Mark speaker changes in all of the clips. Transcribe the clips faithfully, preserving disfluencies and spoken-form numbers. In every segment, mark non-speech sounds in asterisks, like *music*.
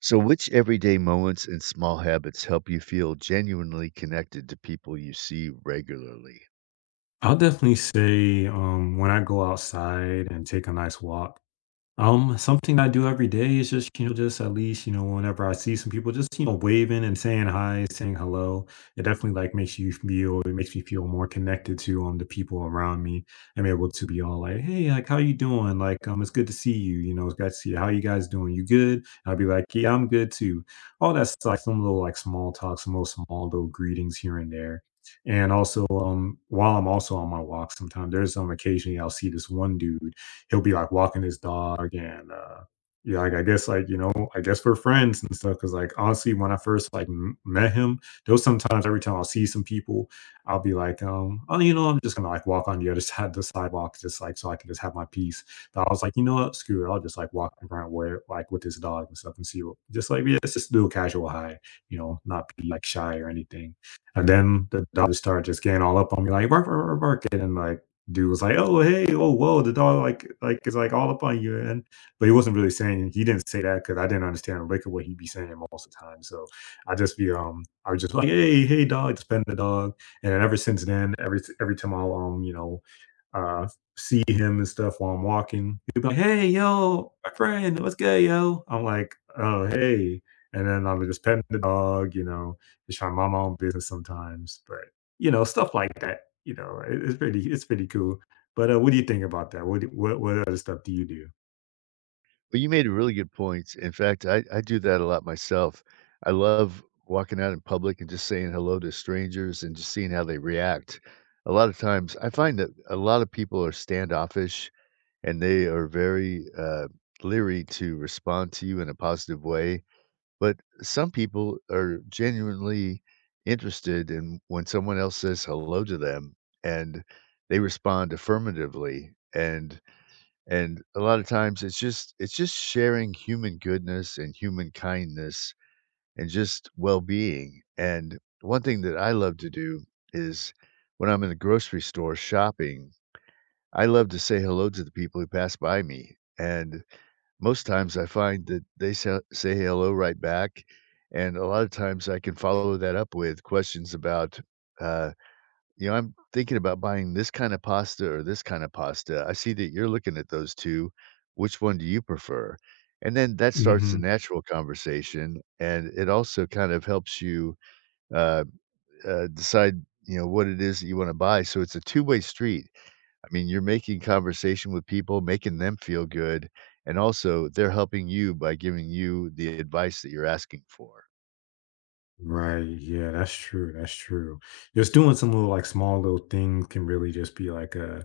Speaker 1: So, which everyday moments and small habits help you feel genuinely connected to people you see regularly?
Speaker 2: I'll definitely say, um, when I go outside and take a nice walk. um, something I do every day is just, you know, just at least, you know, whenever I see some people just, you know, waving and saying hi, saying hello. It definitely like makes you feel, it makes me feel more connected to um the people around me. I'm able to be all like, hey, like how you doing? Like, um, it's good to see you. You know, it's good to see you. How you guys doing? You good? I'll be like, yeah, I'm good too. All that's like some little like small talks, some little small little greetings here and there. And also, um, while I'm also on my walk, sometimes there's um occasionally I'll see this one dude. He'll be like walking his dog. And uh yeah, like I guess like you know, I guess we're friends and stuff. Cause like honestly, when I first like m- met him, there was sometimes every time I'll see some people, I'll be like, um, oh, you know, I'm just gonna like walk on the other *laughs* side of the sidewalk, just like so I can just have my peace. But I was like, you know what, screw it, I'll just like walk in front where like with this dog and stuff and see what just like yeah, it's just do a casual high, you know, not be like shy or anything. And then the dog just started just getting all up on me, like bark, bark, bark, bark. And then, like dude was like, "Oh, hey, oh, whoa, the dog like like is like all up on you," and but he wasn't really saying he didn't say that because I didn't understand a lick of what he'd be saying most of the time. So I just be um I was just like, "Hey, hey, dog, just pet the dog," and then ever since then, every every time I'll um you know uh see him and stuff while I'm walking. He'll be like, "Hey, yo, my friend, what's good, yo?" I'm like, "Oh, hey." And then I'm just petting the dog, you know, just trying to mind my own business sometimes. But, you know, stuff like that. You know, it it's pretty it's pretty cool. But, uh, what do you think about that? What do what what other stuff do you do?
Speaker 1: Well, you made a really good point. In fact, I, I do that a lot myself. I love walking out in public and just saying hello to strangers and just seeing how they react. A lot of times, I find that a lot of people are standoffish and they are very uh, leery to respond to you in a positive way. But some people are genuinely interested in when someone else says hello to them and they respond affirmatively. And and a lot of times it's just it's just sharing human goodness and human kindness and just well-being. And one thing that I love to do is when I'm in the grocery store shopping, I love to say hello to the people who pass by me. And most times I find that they say say hello right back, and a lot of times I can follow that up with questions about, uh, you know, "I'm thinking about buying this kinda pasta or this kinda pasta. I see that you're looking at those two. Which one do you prefer?" And then that starts a
Speaker 2: Mhm.
Speaker 1: natural conversation, and it also kind of helps you, uh, uh, decide, you know, what it is that you wanna buy, so it's a two-way street. I mean, you're making conversation with people, making them feel good, and also they're helping you by giving you the advice that you're asking for.
Speaker 2: Right, yeah, that's true, that's true. Just doing some little, like, small little things can really just be like a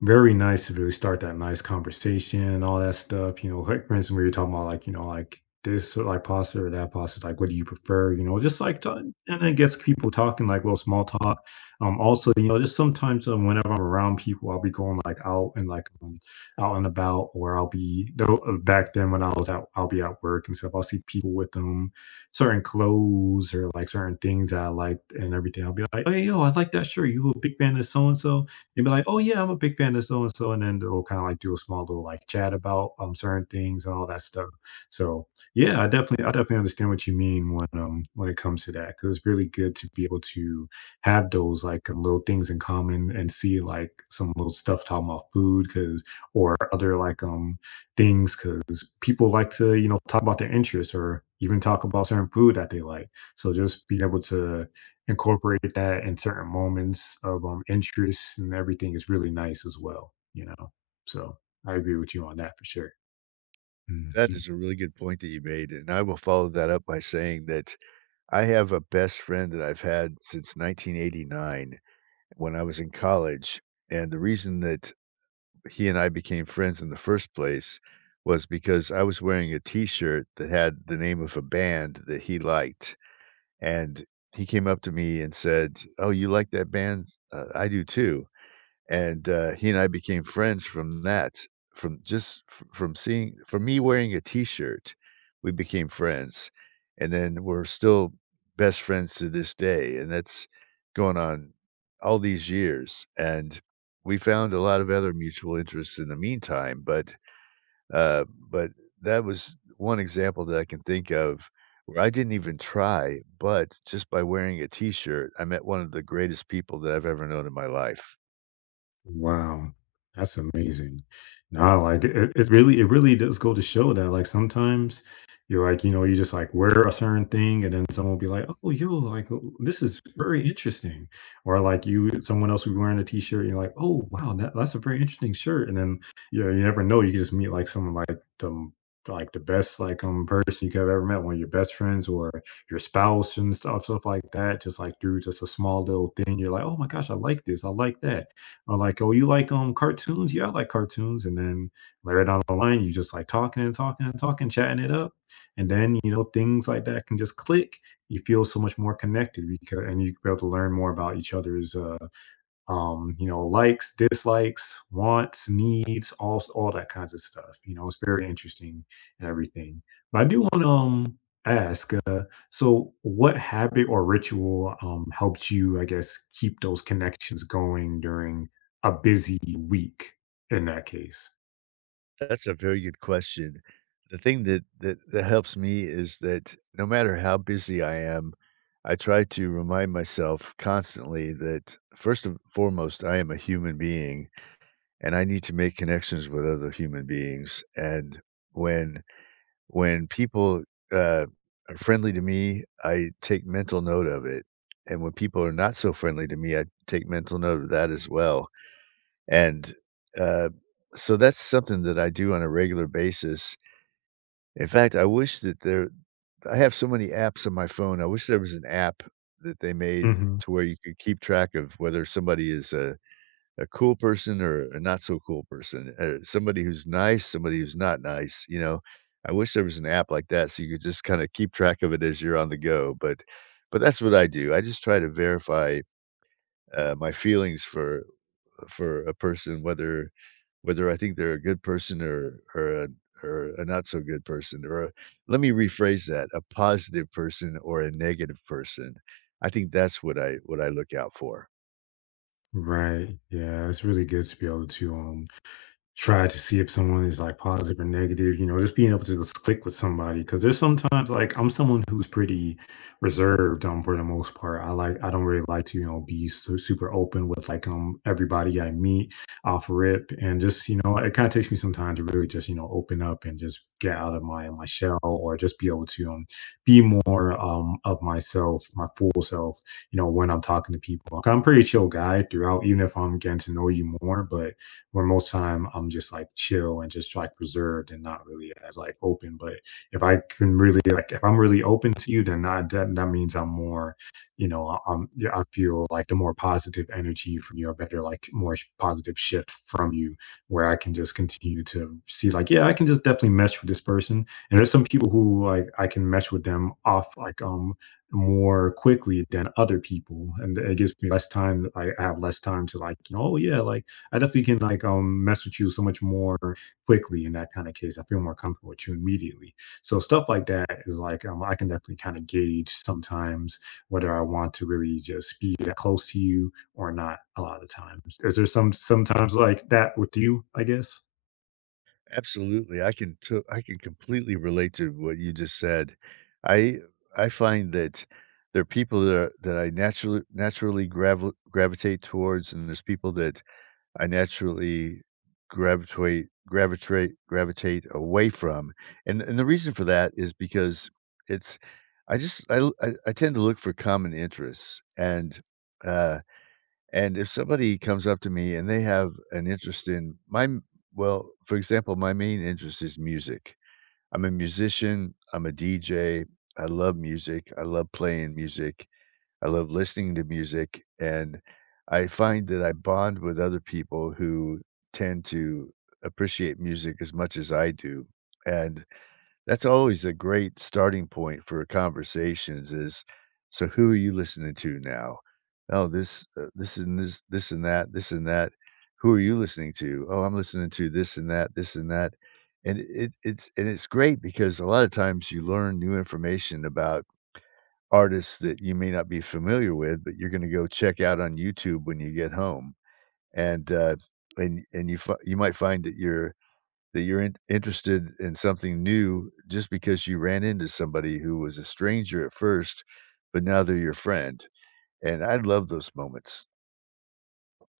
Speaker 2: very nice to really start that nice conversation and all that stuff. You know, like for instance, we were talking about like, you know, like this or like pasta or that pasta, like what do you prefer? You know, just like to, and it gets people talking like little small talk. Um, also, you know, just sometimes um, whenever I'm around people, I'll be going like out and like um, out and about. Or I'll be though uh, back then when I was out, I'll be at work and stuff. I'll see people with um certain clothes or like certain things that I liked and everything. I'll be like, hey yo, I like that shirt. You a big fan of so and so? And be like, "Oh yeah, I'm a big fan of so and so," and then they'll kind of like do a small little like chat about um certain things and all that stuff. So yeah, I definitely I definitely understand what you mean when um when it comes to that, because it's really good to be able to have those like um, little things in common, and see like some little stuff talking about food, because or other like um things, because people like to you know talk about their interests, or even talk about certain food that they like. So just being able to incorporate that in certain moments of, um, interest and everything is really nice as well, you know? So, I agree with you on that for sure.
Speaker 1: That
Speaker 2: Mhm.
Speaker 1: is a really good point that you made, and I will follow that up by saying that I have a best friend that I've had since nineteen eighty-nine when I was in college, and the reason that he and I became friends in the first place was because I was wearing a t-shirt that had the name of a band that he liked. And he came up to me and said, "Oh, you like that band? Uh, I do too." And, uh, he and I became friends from that, from just f from seeing from me wearing a T-shirt, we became friends, and then we're still best friends to this day, and that's going on all these years, and we found a lot of other mutual interests in the meantime, but uh, but that was one example that I can think of where I didn't even try, but just by wearing a T-shirt, I met one of the greatest people that I've ever known in my life.
Speaker 2: Wow, that's amazing. No, like it, it really, it really does go to show that like sometimes you're like, you know, you just like wear a certain thing, and then someone will be like, oh, yo, like oh, this is very interesting. Or like you, someone else will be wearing a t-shirt, and you're like, oh, wow, that, that's a very interesting shirt. And then, you know, you never know, you could just meet like someone like the, like the best like um person you could have ever met, one of your best friends or your spouse and stuff, stuff like that. Just like through just a small little thing, you're like, oh my gosh, I like this, I like that, are like, "Oh, you like um cartoons? Yeah, I like cartoons." And then later down the line, you just like talking and talking and talking, chatting it up, and then you know things like that can just click. You feel so much more connected because, and you be able to learn more about each other's uh, um, you know, likes, dislikes, wants, needs, all all that kinds of stuff. You know, it's very interesting and everything. But I do want to um, ask, uh, so what habit or ritual um, helps you, I guess, keep those connections going during a busy week? In that case.
Speaker 1: That's a very good question. The thing that that that helps me is that no matter how busy I am, I try to remind myself constantly that first and foremost, I am a human being and I need to make connections with other human beings. And when When people, uh, are friendly to me, I take mental note of it, and when people are not so friendly to me, I take mental note of that as well, and, uh, so that's something that I do on a regular basis. In fact, I wish that there I have so many apps on my phone, I wish there was an app that they made
Speaker 2: Hmm.
Speaker 1: to where you could keep track of whether somebody is, a a cool person or a not so cool person, uh, somebody who's nice, somebody who's not nice, you know? I wish there was an app like that so you could just kinda keep track of it as you're on the go, but but that's what I do. I just try to verify, uh, my feelings for for a person, whether whether I think they're a good person or or a or a not so good person, or a let me rephrase that, a positive person or a negative person. I think that's what I what I look out for.
Speaker 2: Right? Yeah, it's really good to be able to um try to see if someone is like positive or negative, you know, just being able to just click with somebody. Cause there's sometimes like I'm someone who's pretty reserved um for the most part. I like I don't really like to, you know, be so super open with like um everybody I meet off rip. And just, you know, it kind of takes me some time to really just, you know, open up and just get out of my my shell, or just be able to um be more um of myself, my full self, you know, when I'm talking to people. Like, I'm a pretty chill guy throughout, even if I'm getting to know you more. But where most time I'm just like chill and just like reserved and not really as like open. But if I can really like if I'm really open to you, then I, that that means I'm more, you know, I- I'm yeah, I feel like the more positive energy from you, a better like more sh- positive shift from you, where I can just continue to see like yeah, I can just definitely mesh with this person. And there's some people who like I can mesh with them off like um more quickly than other people, and it gives me less time, I have less time to like you know, oh yeah, like I definitely can like um mess with you so much more quickly in that kind of case. I feel more comfortable with you immediately. So stuff like that is like um, I can definitely kind of gauge sometimes whether I want to really just be that close to you or not. A lot of times, is there some sometimes like that with you? I guess.
Speaker 1: Absolutely, I can to I can completely relate to what you just said. I I find that there are people that are, that I naturally naturally gravi gravitate towards, and there's people that I naturally gravitate gravitate gravitate away from. And and the reason for that is because it's I just I l- I, I tend to look for common interests and uh and if somebody comes up to me and they have an interest in my m well, for example, my main interest is music. I'm a musician, I'm a D J, I love music, I love playing music, I love listening to music, and I find that I bond with other people who tend to appreciate music as much as I do, and that's always a great starting point for conversations is, "So who are you listening to now? Oh, this, uh, this and this this and that, this and that. Who are you listening to? Oh, I'm listening to this and that, this and that." And it it's and it's great because a lot of times you learn new information about artists that you may not be familiar with, but you're gonna go check out on YouTube when you get home. And, uh, and and you fi you might find that you're. That you're in interested in something new just because you ran into somebody who was a stranger at first, but now they're your friend, and I love those moments.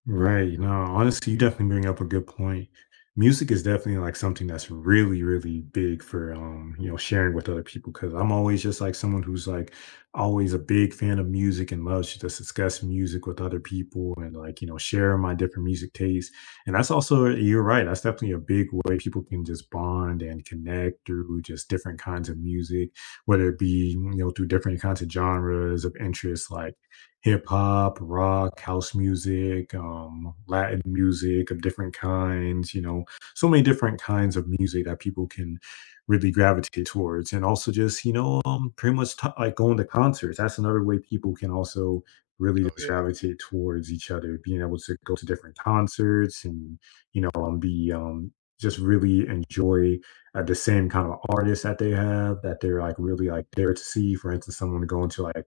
Speaker 2: Right. No, honestly, you definitely bring up a good point. Music is definitely like something that's really, really big for um, you know, sharing with other people. Cause I'm always just like someone who's like always a big fan of music, and loves to just discuss music with other people, and like, you know, share my different music tastes. And that's also, you're right, that's definitely a big way people can just bond and connect through just different kinds of music, whether it be, you know, through different kinds of genres of interest, like hip hop, rock, house music, um, Latin music of different kinds, you know, so many different kinds of music that people can really gravitate towards. And also just, you know, um, pretty much t- like going to concerts. That's another way people can also really
Speaker 1: Oh,
Speaker 2: just
Speaker 1: yeah.
Speaker 2: gravitate towards each other, being able to go to different concerts, and you know, um, be, um, just really enjoy uh, the same kind of artists that they have that they're like really like there to see. For instance, someone going to like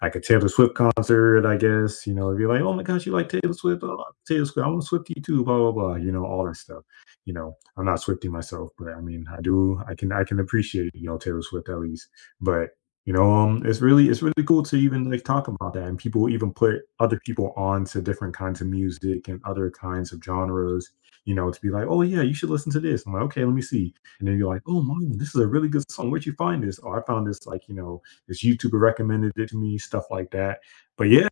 Speaker 2: like a Taylor Swift concert, I guess, you know, if you're like, oh my gosh, you like Taylor Swift, oh, I love Taylor Swift, I want Swifty too, blah, blah, blah, you know, all that stuff. You know, I'm not Swifty myself, but I mean, I do, I can, I can appreciate, you know, Taylor Swift at least. But, you know, um, it's really, it's really cool to even like talk about that. And people even put other people on to different kinds of music and other kinds of genres, you know, to be like, oh yeah, you should listen to this. I'm like, okay, let me see. And then you're like, oh, my, this is a really good song. Where'd you find this? Oh, I found this, like, you know, this YouTuber recommended it to me, stuff like that. But yeah,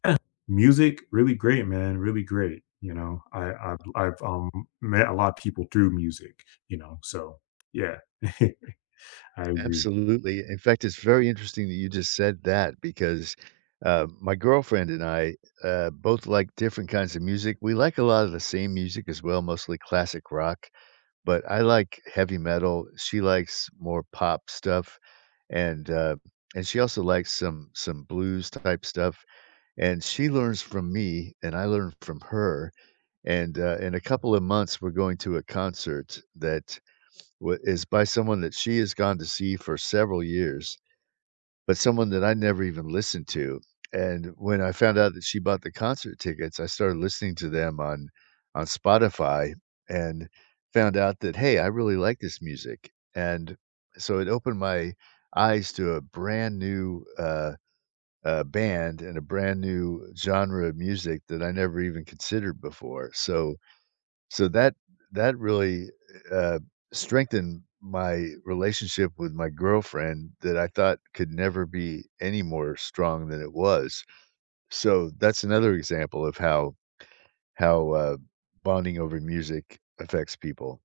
Speaker 2: music, really great, man, really great. You know, I I've I've, um, met a lot of people through music, you know, so yeah, *laughs* I agree.
Speaker 1: Absolutely. In fact, it's very interesting that you just said that because, uh, my girlfriend and I, uh, both like different kinds of music. We like a lot of the same music as well, mostly classic rock, but I like heavy metal. She likes more pop stuff, and, uh, and she also likes some some blues type stuff. And she learns from me and I learn from her. And uh, in a couple of months, we're going to a concert that wa- is by someone that she has gone to see for several years, but someone that I never even listened to. And when I found out that she bought the concert tickets, I started listening to them on on Spotify and found out that hey, I really like this music. And so it opened my eyes to a brand new uh, uh, band and a brand new genre of music that I never even considered before. So so that that really, uh, strengthened my relationship with my girlfriend that I thought could never be any more strong than it was. So that's another example of how how, uh, bonding over music affects people.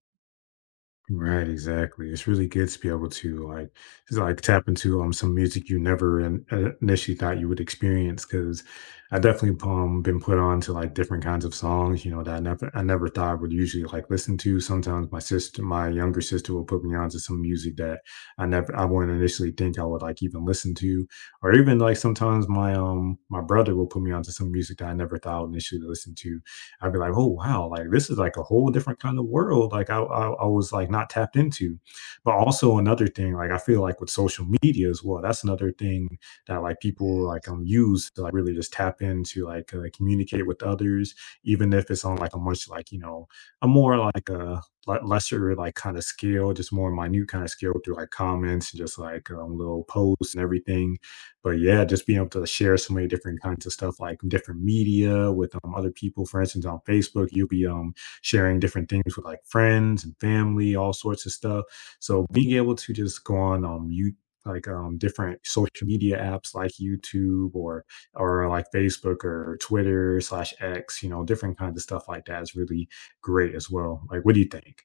Speaker 2: Right, exactly. It's really good to be able to like just like tap into um some music you never in, uh, initially thought you would experience. Because I definitely um been put on to like different kinds of songs, you know, that I never I never thought I would usually like listen to. Sometimes my sister, my younger sister, will put me on to some music that I never I wouldn't initially think I would like even listen to, or even like sometimes my um my brother will put me onto some music that I never thought I would initially listen to. I'd be like, "Oh wow, like this is like a whole different kind of world." Like I, I I was like not tapped into. But also another thing, like I feel like with social media as well, that's another thing that like people
Speaker 1: Yeah.
Speaker 2: like um use to like really just tap into, like uh, communicate with others, even if it's on like a much, like you know a more, like a le- lesser like kind of scale, just more minute kind of scale through like comments and just like um, little posts and everything. But yeah, just being able to share so many different kinds of stuff, like different media with um, other people. For instance, on Facebook, you'll be um, sharing different things with like friends and family, all sorts of stuff. So being able to just go on um, you like um, different social media apps like YouTube, or or uh, like Facebook or Twitter slash X, you know, different kinds of stuff like that is really great as well. Like, what do you think?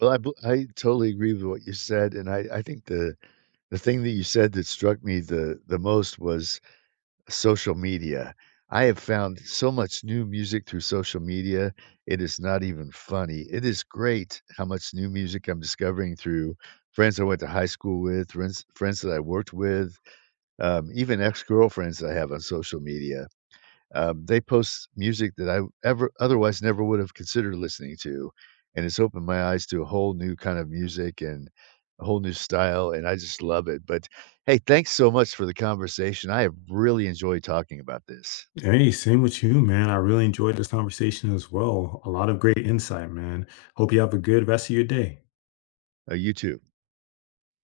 Speaker 1: Well, I bel I totally agree with what you said, and I I think the the thing that you said that struck me the the most was social media. I have found so much new music through social media, it is not even funny. It is great how much new music I'm discovering through friends I went to high school with, friends friends that I worked with, um, even ex-girlfriends I have on social media. Um, they post music that I ever otherwise never would have considered listening to, and it's opened my eyes to a whole new kind of music and a whole new style, and I just love it. But hey, thanks so much for the conversation. I have really enjoyed talking about this.
Speaker 2: Hey, same with you, man. I really enjoyed this conversation as well. A lot of great insight, man. Hope you have a good rest of your day.
Speaker 1: Uh, you too.